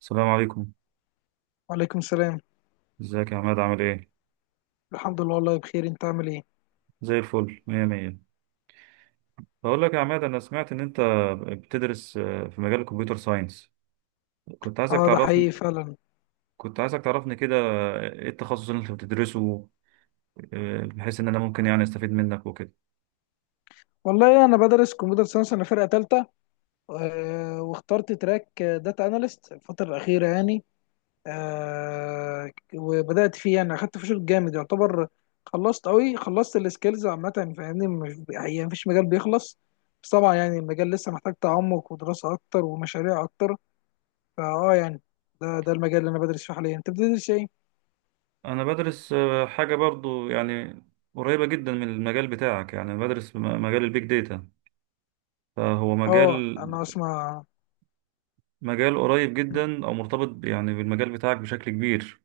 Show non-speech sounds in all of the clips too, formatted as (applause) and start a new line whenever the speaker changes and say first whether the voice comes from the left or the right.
right: السلام عليكم.
left: وعليكم السلام.
right: ازيك يا عماد، عامل ايه؟
left: الحمد لله والله بخير، انت عامل ايه؟
right: زي الفل، مية مية. بقول لك يا عماد، انا سمعت ان انت بتدرس في مجال الكمبيوتر ساينس. كنت عايزك
left: اه ده حقيقي
right: تعرفني
left: فعلا.
right: كنت عايزك تعرفني كده، ايه التخصص اللي انت بتدرسه؟ بحيث ان انا ممكن يعني استفيد منك وكده.
left: والله انا بدرس كمبيوتر ساينس، انا فرقه ثالثه، واخترت تراك داتا اناليست الفتره الاخيره يعني. وبدات فيه يعني، اخدت فيه شغل جامد يعتبر، خلصت قوي، خلصت السكيلز عامه يعني، فاهمني، يعني مفيش مجال بيخلص، بس طبعا يعني المجال لسه محتاج تعمق ودراسه اكتر ومشاريع اكتر. يعني ده المجال اللي انا بدرس فيه حاليا. انت بتدرس ايه؟
right: انا بدرس حاجة برضو يعني قريبة جدا من المجال بتاعك، يعني بدرس مجال البيج داتا. فهو
left: اه،
right: مجال
left: انا اسمع.
right: مجال قريب جدا او مرتبط يعني بالمجال بتاعك بشكل كبير.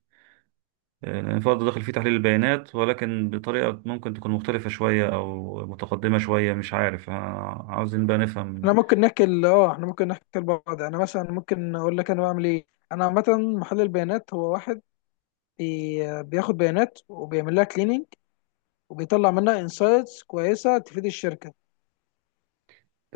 right: فرض داخل فيه تحليل البيانات، ولكن بطريقة ممكن تكون مختلفة شوية أو متقدمة شوية، مش عارف، عاوزين بقى
left: احنا
right: نفهم.
left: ممكن نحكي ال- اه احنا ممكن نحكي لبعض، يعني مثلا ممكن اقول لك انا بعمل ايه. انا عامه محلل بيانات، هو واحد بياخد بيانات وبيعمل لها كليننج، وبيطلع منها انسايتس كويسه تفيد الشركه،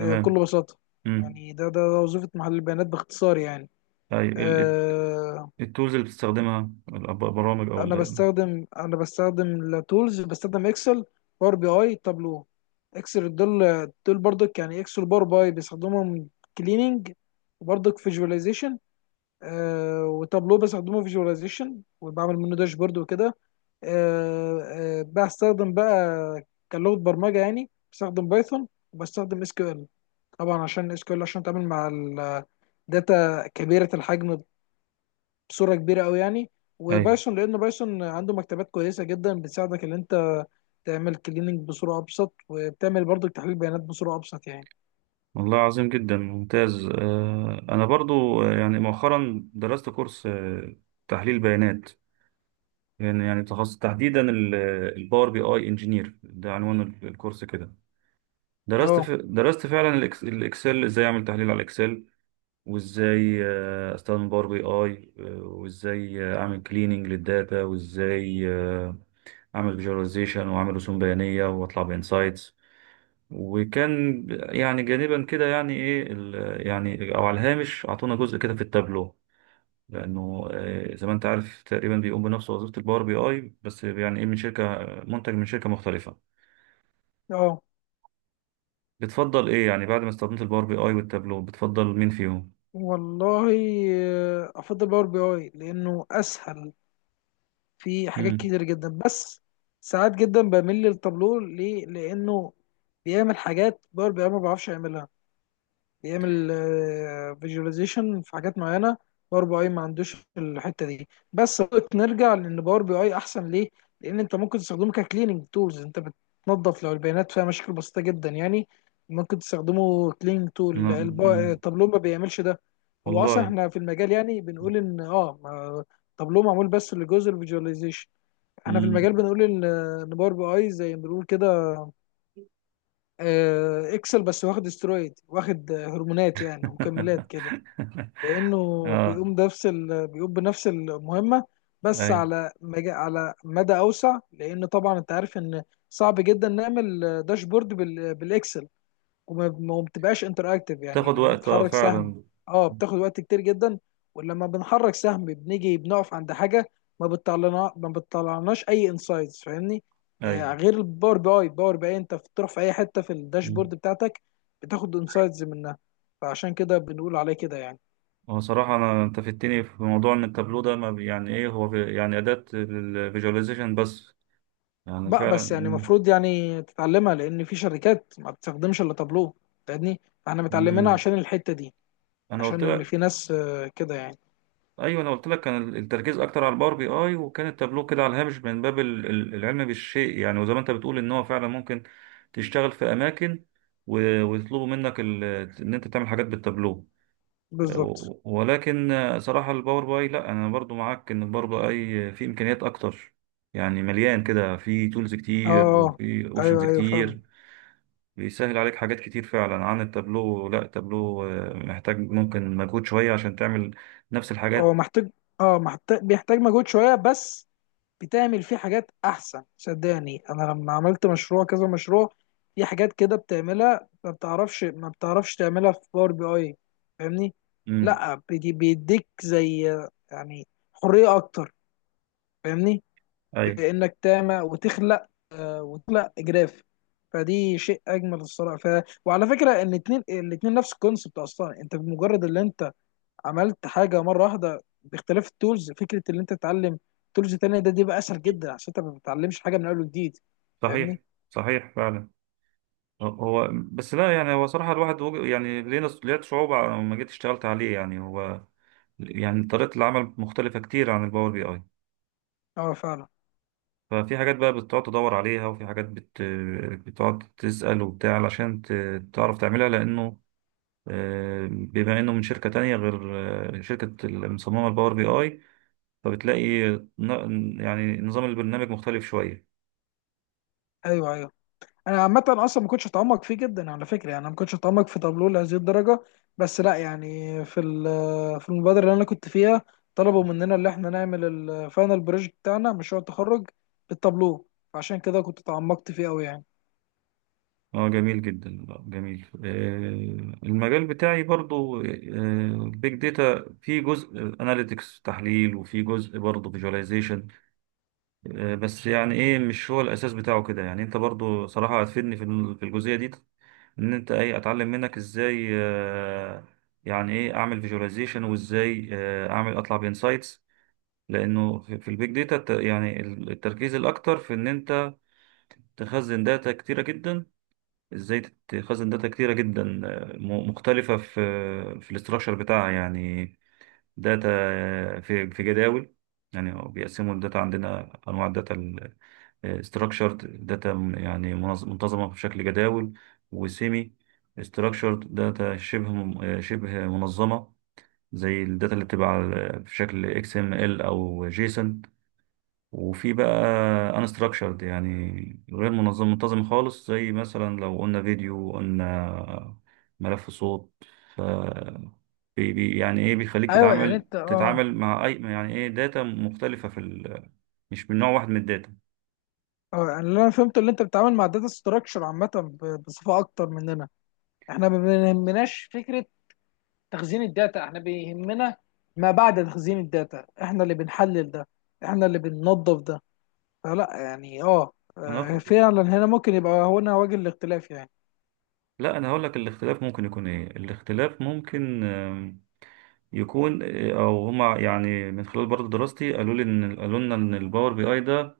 left: بكل بساطه.
right: امم.
left: يعني ده وظيفه محلل البيانات باختصار يعني.
right: أي،
left: آه،
right: التولز اللي بتستخدمها، البرامج أو
left: انا بستخدم انا بستخدم التولز، بستخدم اكسل، باور بي اي، تابلو. اكسل دول برضك، يعني اكسل باور بي اي بيستخدمهم كليننج وبرضك فيجواليزيشن. وتابلو بستخدمه فيجواليزيشن وبعمل منه داشبورد وكده. آه بستخدم بقى كلغة برمجة يعني بستخدم بايثون، وبستخدم اس كيو ال. طبعا عشان اس كيو ال عشان اتعامل مع الداتا كبيرة الحجم بصورة كبيرة قوي يعني،
right: أي.
left: وبايثون لان بايثون عنده مكتبات كويسة جدا بتساعدك ان انت تعمل كليننج بصورة ابسط، وبتعمل برضو تحليل بيانات بصورة ابسط يعني.
right: والله عظيم جدا، ممتاز. أنا برضو يعني مؤخرا درست كورس تحليل بيانات. يعني تخصص تحديدا الباور بي اي انجينير، ده عنوان الكورس كده.
left: اه
right: درست فعلا الاكسل ازاي اعمل تحليل على الاكسل، وازاي استخدم باور بي اي، وازاي اعمل كليننج للداتا، وازاي اعمل فيجواليزيشن واعمل رسوم بيانيه واطلع بانسايتس. وكان يعني جانبا كده، يعني ايه، يعني او على الهامش، اعطونا جزء كده في التابلو، لانه زي ما انت عارف تقريبا بيقوم بنفس وظيفه الباور بي اي، بس يعني ايه من شركه، منتج من شركه مختلفه.
left: اه.
right: بتفضل ايه يعني، بعد ما استخدمت الباور بي اي والتابلو، بتفضل مين فيهم؟
left: والله افضل باور بي اي لانه اسهل في حاجات
right: امم.
left: كتير جدا، بس ساعات جدا بميل للتابلو ليه؟ لانه بيعمل حاجات باور بي اي ما بعرفش يعملها، بيعمل فيجواليزيشن في حاجات معينه باور بي اي ما عندوش الحته دي. بس نرجع لان باور بي اي احسن ليه، لان انت ممكن تستخدمه ككليننج تولز، انت بتنظف لو البيانات فيها مشاكل بسيطه جدا يعني، ممكن تستخدمه كليننج تول، التابلو ما بيعملش ده. هو اصلا
right: والله.
left: احنا في المجال يعني بنقول ان تابلو معمول بس لجزء الفيجواليزيشن. احنا في المجال بنقول ان باور بي اي زي ما بنقول كده، اكسل بس واخد استرويد واخد هرمونات يعني ومكملات كده.
right: (laughs)
left: لانه
right: اه.
left: بيقوم بنفس المهمه، بس
right: اي.
left: على مدى اوسع، لان طبعا انت عارف ان صعب جدا نعمل داشبورد بالاكسل، وما وما بتبقاش انتراكتيف، يعني
right: تاخد
left: لما
right: وقت،
left: بتحرك سهم،
right: فعلا.
left: اه بتاخد وقت كتير جدا. ولما بنحرك سهم بنيجي بنقف عند حاجه، ما بتطلعناش اي انسايتس، فاهمني.
right: اي.
left: آه غير الباور بي اي انت بتروح في اي حته في
right: مم.
left: الداشبورد بتاعتك، بتاخد انسايتس منها. فعشان كده بنقول عليه كده يعني.
right: هو صراحة، أنا أنت فدتني في موضوع إن التابلو ده ما بي- يعني إيه، هو يعني أداة للفيجواليزيشن بس، يعني
left: بقى
right: فعلا.
left: بس يعني
right: مم.
left: المفروض يعني تتعلمها، لان في شركات ما بتستخدمش الا تابلو، فاهمني. احنا متعلمينها
right: مم.
left: عشان الحته دي،
right: أنا قلت
left: عشان اللي
right: لك.
left: في ناس كده يعني.
right: أيوه، أنا قلت لك كان التركيز أكتر على الباور بي أي، وكان التابلو كده على الهامش، من باب العلم بالشيء يعني. وزي ما أنت بتقول إن هو فعلا ممكن تشتغل في أماكن ويطلبوا منك إن أنت تعمل حاجات بالتابلو.
left: بالظبط.
right: ولكن صراحة الباور باي، لا، أنا برضو معاك إن الباور باي فيه إمكانيات أكتر، يعني مليان كده، فيه تولز كتير
left: اه،
right: وفيه أوبشنز
left: ايوه ايوه فعلا.
right: كتير. بيسهل عليك حاجات كتير فعلا عن التابلو. لا، التابلو محتاج ممكن مجهود شوية عشان تعمل نفس
left: اه
right: الحاجات.
left: محتاج، اه محتاج، بيحتاج مجهود شويه، بس بتعمل فيه حاجات احسن. صدقني انا لما عملت مشروع كذا مشروع، في حاجات كده بتعملها ما بتعرفش تعملها في باور بي اي، فاهمني.
right: امم.
left: لا بيديك زي يعني حريه اكتر، فاهمني،
right: أي.
left: بانك تعمل وتخلق جراف، فدي شيء اجمل الصراحه. وعلى فكره ان الاتنين نفس الكونسبت اصلا. انت بمجرد اللي انت عملت حاجه مره واحده باختلاف التولز، فكره ان انت تتعلم تولز تانية دي بقى اسهل جدا، عشان انت ما بتتعلمش حاجه من اول وجديد،
right: صحيح.
left: فاهمني.
right: صحيح فعلا. هو بس لا يعني، هو صراحة الواحد يعني لينا، لقيت صعوبة لما جيت اشتغلت عليه، يعني هو يعني طريقة العمل مختلفة كتير عن الباور بي اي.
left: اه فعلا.
right: ففي حاجات بقى بتقعد تدور عليها، وفي حاجات بتقعد تسأل وبتاع علشان تعرف تعملها، لأنه بما إنه من شركة تانية غير شركة المصممة الباور بي آي، فبتلاقي يعني نظام البرنامج مختلف شوية.
left: ايوه ايوه. انا عامه اصلا ما كنتش اتعمق فيه جدا على فكره، يعني انا ما كنتش اتعمق في تابلو لهذه الدرجه، بس لا يعني في في المبادره اللي انا كنت فيها طلبوا مننا اللي احنا نعمل الفاينل بروجكت بتاعنا مشروع التخرج بالتابلو، فعشان كده كنت اتعمقت فيه قوي يعني.
right: اه، جميل جدا. جميل. المجال بتاعي برضو بيج داتا، في جزء اناليتكس تحليل، وفي جزء برضو فيجواليزيشن، بس يعني ايه، مش هو الاساس بتاعه كده يعني. انت برضو صراحة هتفيدني في في الجزئية دي، ان انت ايه اتعلم منك ازاي، يعني ايه اعمل فيجواليزيشن، وازاي اعمل اطلع بانسايتس. لانه في البيج داتا، يعني التركيز الاكتر في ان انت تخزن داتا كتيره جدا. ازاي تخزن داتا كتيره جدا مختلفه في في الاستراكشر بتاعها يعني، داتا في في جداول. يعني بيقسموا الداتا، عندنا انواع الداتا، ستراكشرد داتا يعني منتظمه بشكل جداول، وسيمي ستراكشرد داتا شبه شبه منظمه، زي الداتا اللي بتبقى في شكل XML او جيسون. وفي بقى انستراكشرد، يعني غير منتظم خالص، زي مثلا لو قلنا فيديو، قلنا ملف صوت. بي يعني ايه، بيخليك
left: ايوه يعني
right: تتعامل
left: انت اه
right: تتعامل مع اي يعني ايه داتا مختلفة في مش من نوع واحد من الداتا.
left: اه، يعني اللي انا فهمته اللي انت بتتعامل مع داتا ستراكشر عامه بصفه اكتر مننا. احنا ما بيهمناش فكره تخزين الداتا، احنا بيهمنا ما بعد تخزين الداتا، احنا اللي بنحلل ده، احنا اللي بننظف ده. فلا يعني اه،
right: انا أخ...
left: فعلا هنا ممكن يبقى هنا وجه الاختلاف يعني.
right: لا، انا هقول لك الاختلاف ممكن يكون ايه. الاختلاف ممكن يكون او هما يعني، من خلال برضه دراستي، قالوا لنا ان الباور بي اي ده،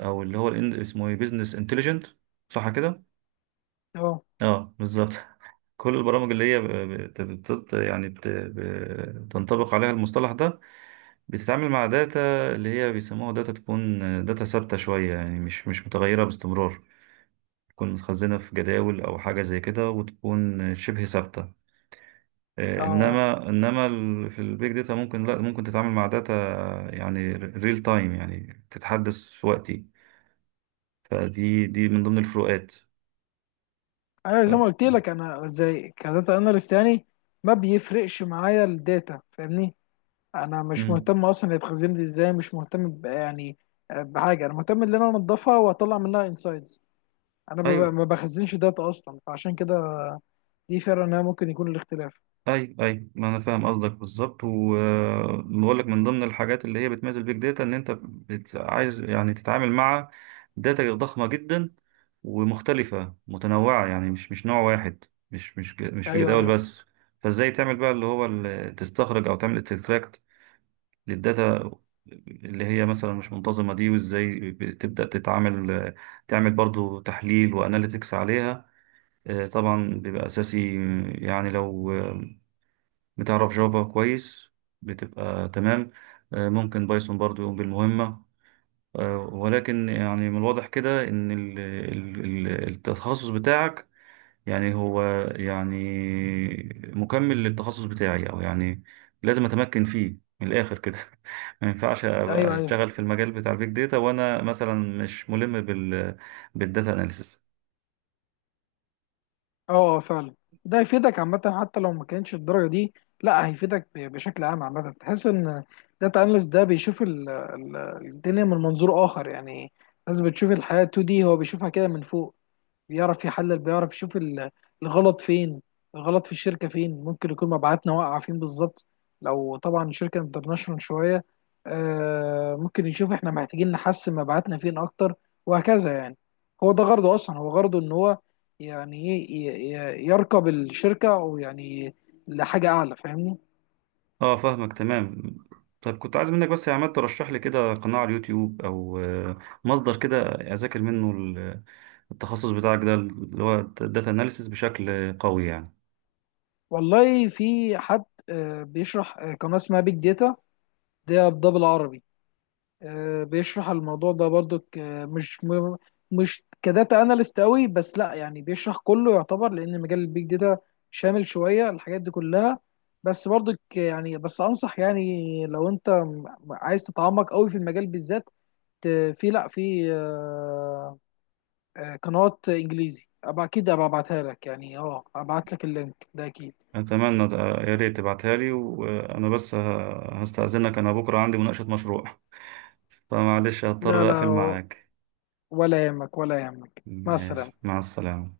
right: او اللي هو اسمه ايه، بزنس انتليجنت، صح كده؟
left: اه
right: اه، بالظبط. (laughs) كل البرامج اللي هي بت- بت- يعني بت- بتنطبق عليها المصطلح ده، بتتعامل مع داتا اللي هي بيسموها داتا، تكون داتا ثابتة شوية، يعني مش متغيرة باستمرار، تكون متخزنة في جداول أو حاجة زي كده، وتكون شبه ثابتة.
left: اه.
right: إنما في البيج داتا ممكن، لا ممكن تتعامل مع داتا يعني ريل تايم، يعني تتحدث في وقتي. فدي دي من ضمن الفروقات.
left: انا زي
right: ف...
left: ما قلت لك انا زي كداتا اناليست يعني ما بيفرقش معايا الداتا، فاهمني. انا مش
right: مم.
left: مهتم اصلا هي اتخزنت ازاي، مش مهتم يعني بحاجه، انا مهتم ان انا انضفها واطلع منها انسايتس. انا
right: أيوة.
left: ما بخزنش داتا اصلا، فعشان كده دي فعلا انها ممكن يكون الاختلاف.
right: اي، اي، ما انا فاهم قصدك بالظبط، وبقول لك من ضمن الحاجات اللي هي بتميز البيج داتا ان انت عايز يعني تتعامل مع داتا ضخمه جدا، ومختلفه متنوعه، يعني مش نوع واحد، مش في
left: ايوه
right: جداول
left: ايوه.
right: بس. فازاي تعمل بقى، اللي هو تستخرج او تعمل استكتراكت للداتا اللي هي مثلا مش منتظمه دي، وازاي بتبدا تتعامل، تعمل برضو تحليل واناليتكس عليها. طبعا بيبقى اساسي يعني، لو بتعرف جافا كويس بتبقى تمام. ممكن بايثون برضو يقوم بالمهمة. ولكن يعني من الواضح كده إن التخصص بتاعك، يعني هو يعني مكمل للتخصص بتاعي، أو يعني لازم أتمكن فيه من الآخر كده. (laughs) ما ينفعش أبقى
left: ايوه ايوه.
right: أشتغل في المجال بتاع البيج داتا وأنا مثلا مش ملم بالداتا أناليسيس.
left: اه، فعلا. ده هيفيدك عامة حتى لو ما كانش الدرجة دي، لا هيفيدك بشكل عام. عامة تحس ان داتا اناليست ده بيشوف الدنيا من منظور اخر يعني، الناس بتشوف الحياة 2D هو بيشوفها كده من فوق. بيعرف يحلل، بيعرف يشوف الغلط فين، الغلط في الشركة فين، ممكن يكون مبيعاتنا واقعة فين بالظبط. لو طبعا شركة انترناشونال شوية، ممكن يشوف احنا محتاجين نحسن مبيعاتنا فين اكتر، وهكذا يعني. هو ده غرضه اصلا، هو غرضه ان هو يعني ايه يركب الشركة او يعني لحاجة اعلى، فاهمني.
right: اه، فاهمك تمام. طيب كنت عايز منك بس يا عماد ترشح لي كده قناة على اليوتيوب او مصدر كده اذاكر منه التخصص بتاعك ده اللي هو داتا اناليسيس بشكل قوي يعني.
left: والله في حد بيشرح، قناة اسمها بيج داتا، ده بالعربي، بيشرح الموضوع ده برضو مش م- مش كداتا اناليست قوي بس، لا يعني بيشرح كله يعتبر، لان مجال البيج داتا شامل شويه الحاجات دي كلها. بس برضو يعني بس انصح يعني، لو انت عايز تتعمق قوي في المجال بالذات، ت- في لا في آه، آه، قنوات انجليزي أبقى اكيد ابقى ابعتها لك يعني، اه ابعت لك اللينك ده اكيد.
right: اتمنى يا ريت تبعتها لي. وانا بس هستأذنك، انا بكرة عندي مناقشة مشروع. (laughs) فمعلش
left: لا
right: هضطر اقفل
left: لا،
right: معاك.
left: ولا يهمك، ولا يهمك، مع
right: ماشي،
left: السلامه.
right: مع السلامة.